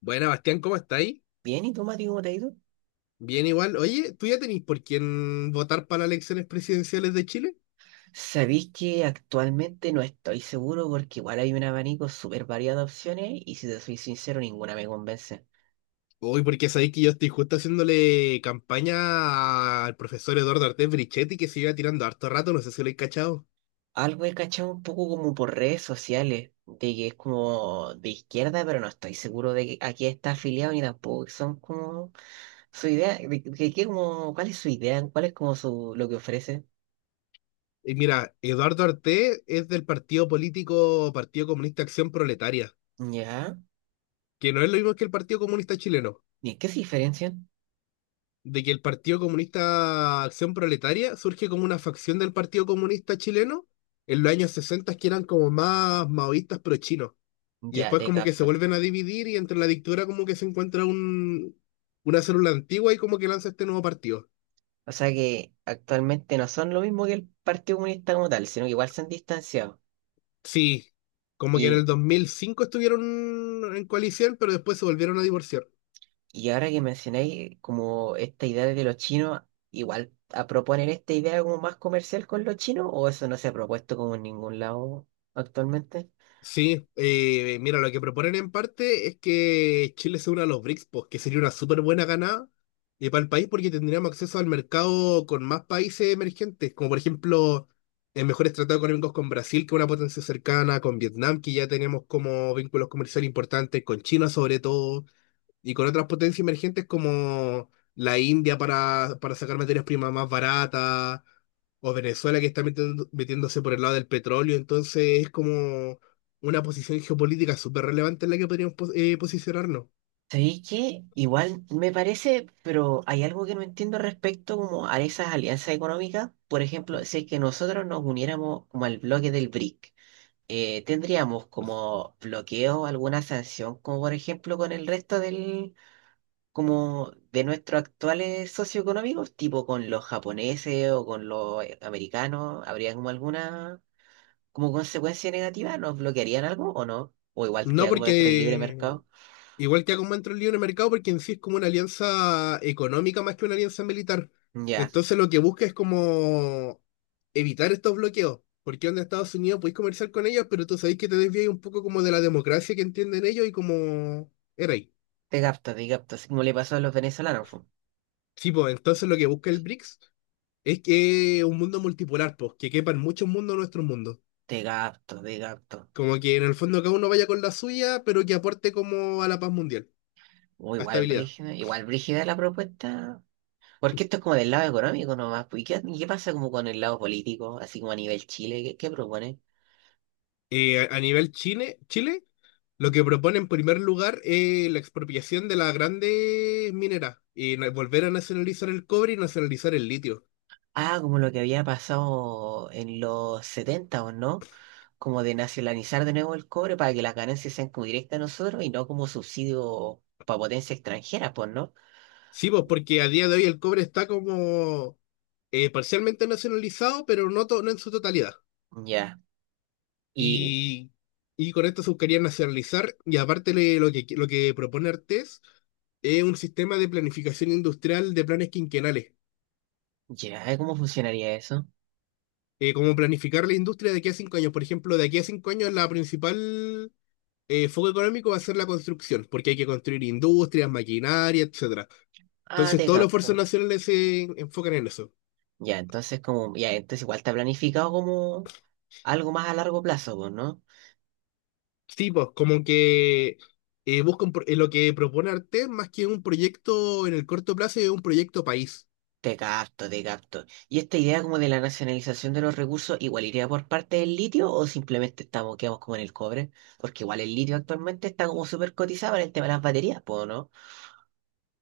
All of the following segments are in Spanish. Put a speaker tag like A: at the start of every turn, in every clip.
A: Buena, Bastián, ¿cómo estáis?
B: Bien, ¿y tú, Mati, cómo te ha ido?
A: Bien igual. Oye, ¿tú ya tenéis por quién votar para las elecciones presidenciales de Chile?
B: Sabéis que actualmente no estoy seguro porque igual hay un abanico súper variado de opciones y si te soy sincero, ninguna me convence.
A: Uy, porque sabéis que yo estoy justo haciéndole campaña al profesor Eduardo Artés Brichetti, que se iba tirando harto rato, no sé si lo he cachado.
B: Algo he cachado un poco como por redes sociales, de que es como de izquierda, pero no estoy seguro de que a qué está afiliado ni tampoco que son como su idea, de qué como, cuál es su idea, cuál es como su, lo que ofrece.
A: Y mira, Eduardo Artés es del partido político Partido Comunista Acción Proletaria,
B: Ya,
A: que no es lo mismo que el Partido Comunista Chileno.
B: ¿y en qué se diferencian?
A: De que el Partido Comunista Acción Proletaria surge como una facción del Partido Comunista Chileno en los años 60 que eran como más maoístas pro chinos. Y
B: Ya,
A: después
B: te
A: como que se
B: capto.
A: vuelven a dividir y entre la dictadura como que se encuentra una célula antigua y como que lanza este nuevo partido.
B: O sea que actualmente no son lo mismo que el Partido Comunista como tal, sino que igual se han distanciado.
A: Sí, como que en el
B: Y,
A: 2005 estuvieron en coalición, pero después se volvieron a divorciar.
B: y ahora que mencionáis como esta idea de los chinos, igual a proponer esta idea como más comercial con los chinos, o eso no se ha propuesto como en ningún lado actualmente.
A: Sí, mira, lo que proponen en parte es que Chile se una a los BRICS, pues, que sería una súper buena ganada para el país porque tendríamos acceso al mercado con más países emergentes, como por ejemplo mejores tratados económicos con Brasil, que es una potencia cercana, con Vietnam, que ya tenemos como vínculos comerciales importantes, con China sobre todo. Y con otras potencias emergentes como la India para sacar materias primas más baratas, o Venezuela que está metiéndose por el lado del petróleo. Entonces es como una posición geopolítica súper relevante en la que podríamos posicionarnos.
B: ¿Sabéis qué? Igual me parece, pero hay algo que no entiendo respecto como a esas alianzas económicas. Por ejemplo, si es que nosotros nos uniéramos como al bloque del BRIC. Tendríamos como bloqueo alguna sanción, como por ejemplo con el resto del, como de nuestros actuales socioeconómicos, tipo con los japoneses o con los americanos, ¿habría como alguna como consecuencia negativa? ¿Nos bloquearían algo o no? O igual
A: No
B: queda como dentro del libre
A: porque
B: mercado.
A: igual que haga un el lío en el mercado, porque en sí es como una alianza económica más que una alianza militar.
B: Ya,
A: Entonces lo que busca es como evitar estos bloqueos. Porque en Estados Unidos podéis comerciar con ellos, pero tú sabéis que te desvías un poco como de la democracia que entienden ellos y como era ahí.
B: te capto, así como le pasó a los venezolanos. Fu.
A: Sí, pues entonces lo que busca el BRICS es que un mundo multipolar, pues, que quepan muchos mundos en nuestro mundo.
B: Te capto, te capto.
A: Como que en el fondo cada uno vaya con la suya, pero que aporte como a la paz mundial,
B: O
A: a estabilidad.
B: igual brígida la propuesta. Porque esto es como del lado económico nomás. Pues, ¿Y qué pasa como con el lado político, así como a nivel Chile? ¿Qué propone?
A: A nivel Chile, Chile. Lo que propone en primer lugar es la expropiación de las grandes mineras y volver a nacionalizar el cobre y nacionalizar el litio.
B: Ah, como lo que había pasado en los 70 o no, como de nacionalizar de nuevo el cobre para que las ganancias sean como directas a nosotros y no como subsidio para potencias extranjeras, pues, ¿no?
A: Sí, pues porque a día de hoy el cobre está como parcialmente nacionalizado, pero no, no en su totalidad.
B: Ya. Y
A: Y, y con esto se buscaría nacionalizar y aparte lo que propone Artés es un sistema de planificación industrial de planes quinquenales.
B: ya, ¿cómo funcionaría eso?
A: Como planificar la industria de aquí a 5 años. Por ejemplo, de aquí a 5 años la principal foco económico va a ser la construcción, porque hay que construir industrias, maquinaria, etcétera.
B: Ah,
A: Entonces,
B: te
A: todos los esfuerzos
B: capto.
A: nacionales se enfocan en eso.
B: Ya, entonces como, ya, entonces igual está planificado como algo más a largo plazo, pues, ¿no?
A: Sí, pues, como que buscan lo que propone Arte, más que un proyecto en el corto plazo, es un proyecto país.
B: Te capto, te capto. ¿Y esta idea como de la nacionalización de los recursos igual iría por parte del litio o simplemente estamos, quedamos como en el cobre? Porque igual el litio actualmente está como súper cotizado en el tema de las baterías, ¿puedo no?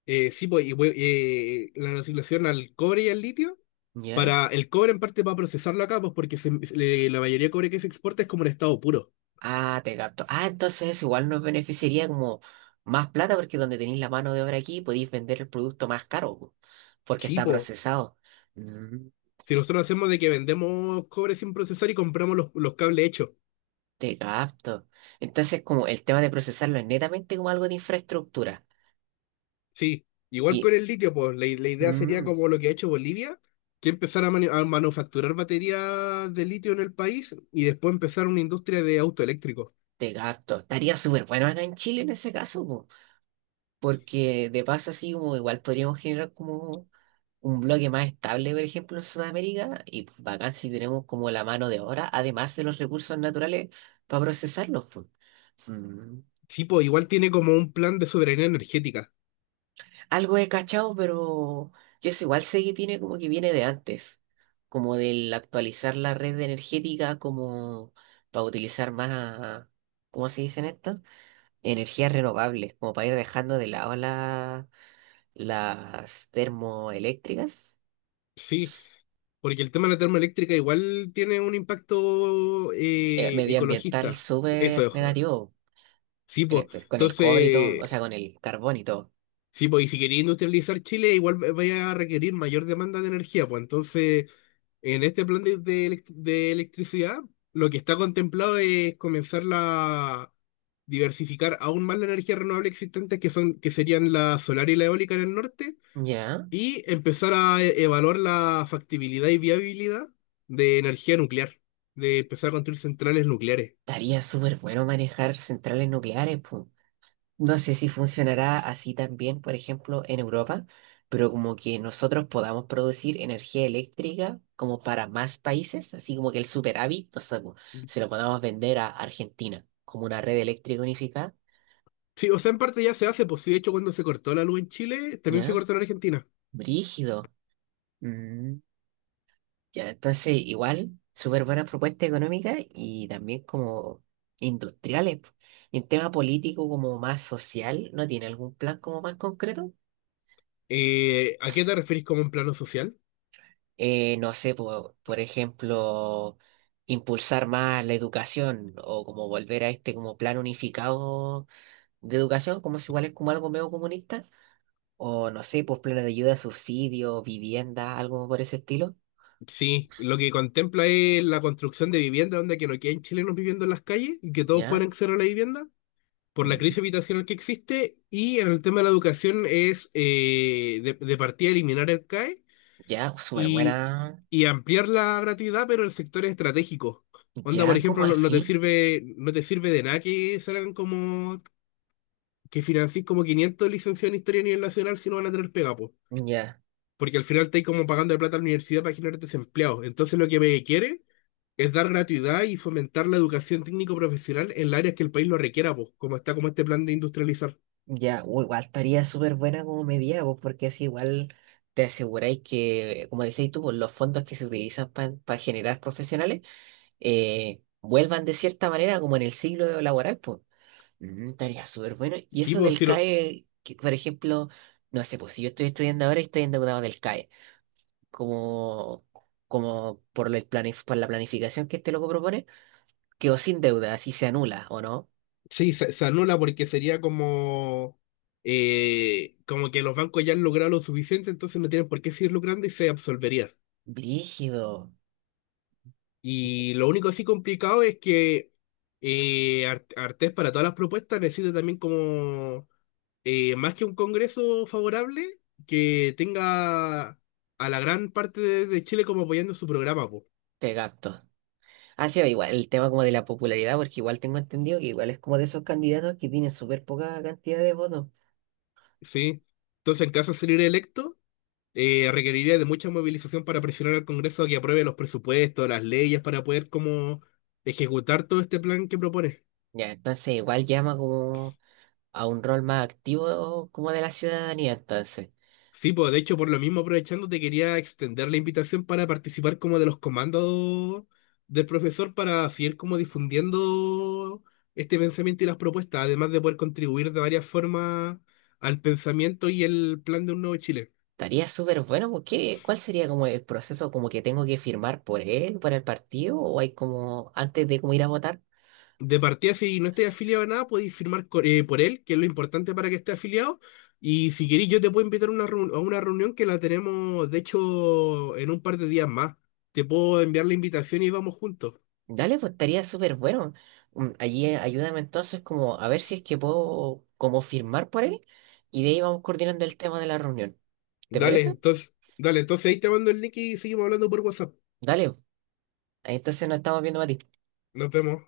A: Sí, pues, y, la asignación al cobre y al litio,
B: ¿Ya?
A: para el cobre en parte para procesarlo acá, pues, porque la mayoría de cobre que se exporta es como en estado puro.
B: Ah, te capto. Ah, entonces eso igual nos beneficiaría como más plata porque donde tenéis la mano de obra aquí podéis vender el producto más caro, po, porque
A: Sí,
B: está
A: pues,
B: procesado. Mm,
A: si nosotros hacemos de que vendemos cobre sin procesar y compramos los cables hechos.
B: Te capto. Entonces como el tema de procesarlo es netamente como algo de infraestructura.
A: Sí, igual con
B: Y...
A: el litio, pues la idea sería
B: Mm,
A: como lo que ha hecho Bolivia, que empezar a, manufacturar baterías de litio en el país y después empezar una industria de autoeléctricos.
B: Te gasto. Estaría súper bueno acá en Chile en ese caso, po, porque de paso así como igual podríamos generar como un bloque más estable, por ejemplo, en Sudamérica, y pues, bacán si tenemos como la mano de obra, además de los recursos naturales para procesarlos. Pues. Mm.
A: Sí, pues igual tiene como un plan de soberanía energética.
B: Algo he cachado, pero yo sé, igual sé que tiene como que viene de antes, como del actualizar la red energética como para utilizar más, ¿cómo se dicen estas? Energías renovables, como para ir dejando de lado la las termoeléctricas,
A: Sí, porque el tema de la termoeléctrica igual tiene un impacto
B: medioambiental
A: ecologista. Eso
B: súper
A: es.
B: negativo,
A: Sí, pues.
B: pues, con el cobre y todo,
A: Entonces,
B: o sea, con el carbón y todo.
A: sí, pues, y si quería industrializar Chile, igual vaya a requerir mayor demanda de energía, pues entonces en este plan de electricidad, lo que está contemplado es comenzar a diversificar aún más la energía renovable existente, que son, que serían la solar y la eólica en el norte,
B: Ya,
A: y empezar a evaluar la factibilidad y viabilidad de energía nuclear, de empezar a construir centrales nucleares.
B: estaría súper bueno manejar centrales nucleares, pu. No sé si funcionará así también, por ejemplo, en Europa, pero como que nosotros podamos producir energía eléctrica como para más países, así como que el superávit, no sé, pu, se lo podamos vender a Argentina como una red eléctrica unificada,
A: Sí, o sea, en parte ya se hace, pues sí, de hecho, cuando se cortó la luz en Chile, también se
B: ¿ya?
A: cortó en Argentina.
B: Brígido. Ya, entonces igual, súper buenas propuestas económicas y también como industriales. Po. Y en tema político, como más social, ¿no tiene algún plan como más concreto?
A: ¿A qué te referís como en plano social?
B: No sé, po, por ejemplo, impulsar más la educación o como volver a este como plan unificado de educación, como si igual es como algo medio comunista. O no sé, pues planes de ayuda, subsidio, vivienda, algo por ese estilo.
A: Sí, lo que contempla es la construcción de viviendas donde que no queden chilenos viviendo en las calles y que todos
B: ¿Ya?
A: puedan acceder a la vivienda por la
B: Mm.
A: crisis habitacional que existe y en el tema de la educación es de partida eliminar el CAE
B: Ya, súper
A: y,
B: buena.
A: y ampliar la gratuidad pero en sectores estratégicos. Onda, por
B: ¿Ya? ¿Como
A: ejemplo, no, no te
B: así?
A: sirve, no te sirve de nada que salgan como que financís como 500 licenciados en historia a nivel nacional si no van a tener pega, po.
B: Ya.
A: Porque al final estáis como pagando plata a la universidad para generar desempleados. Entonces lo que me quiere es dar gratuidad y fomentar la educación técnico-profesional en las áreas que el país lo requiera, pues, como está como este plan de industrializar.
B: Ya, igual estaría súper buena como medida, pues, porque así igual te aseguráis que, como decís tú, pues, los fondos que se utilizan para generar profesionales vuelvan de cierta manera como en el siglo laboral, pues. Estaría súper bueno. Y
A: Sí,
B: eso
A: pues,
B: del
A: sí,
B: CAE, que, por ejemplo, no sé, pues si yo estoy estudiando ahora y estoy endeudado del CAE, como, como por, por la planificación que este loco propone, quedo sin deuda, así se anula, ¿o no?
A: sí, se anula porque sería como, como que los bancos ya han logrado lo suficiente, entonces no tienen por qué seguir lucrando y se absolvería.
B: Brígido,
A: Y lo único así complicado es que Artés para todas las propuestas necesita también como, más que un congreso favorable, que tenga a la gran parte de Chile como apoyando su programa, pues.
B: te gasto. Ha sido igual el tema como de la popularidad, porque igual tengo entendido que igual es como de esos candidatos que tienen súper poca cantidad de votos.
A: Sí. Entonces, en caso de salir electo, requeriría de mucha movilización para presionar al Congreso a que apruebe los presupuestos, las leyes, para poder como ejecutar todo este plan que propone.
B: Ya, entonces igual llama como a un rol más activo como de la ciudadanía, entonces.
A: Sí, pues de hecho, por lo mismo aprovechando, te quería extender la invitación para participar como de los comandos del profesor para seguir como difundiendo este pensamiento y las propuestas, además de poder contribuir de varias formas al pensamiento y el plan de un nuevo Chile.
B: Estaría súper bueno, porque ¿cuál sería como el proceso como que tengo que firmar por él, por el partido, o hay como antes de como ir a votar?
A: De partida, si no estáis afiliado a nada, podéis firmar por él, que es lo importante para que esté afiliado. Y si queréis, yo te puedo invitar a una reunión que la tenemos, de hecho, en un par de días más. Te puedo enviar la invitación y vamos juntos.
B: Dale, pues estaría súper bueno. Allí ayúdame entonces como a ver si es que puedo como firmar por él y de ahí vamos coordinando el tema de la reunión. ¿Te parece?
A: Dale, entonces ahí te mando el link y seguimos hablando por WhatsApp.
B: Dale, en esta escena estamos viendo a Mati.
A: Nos vemos.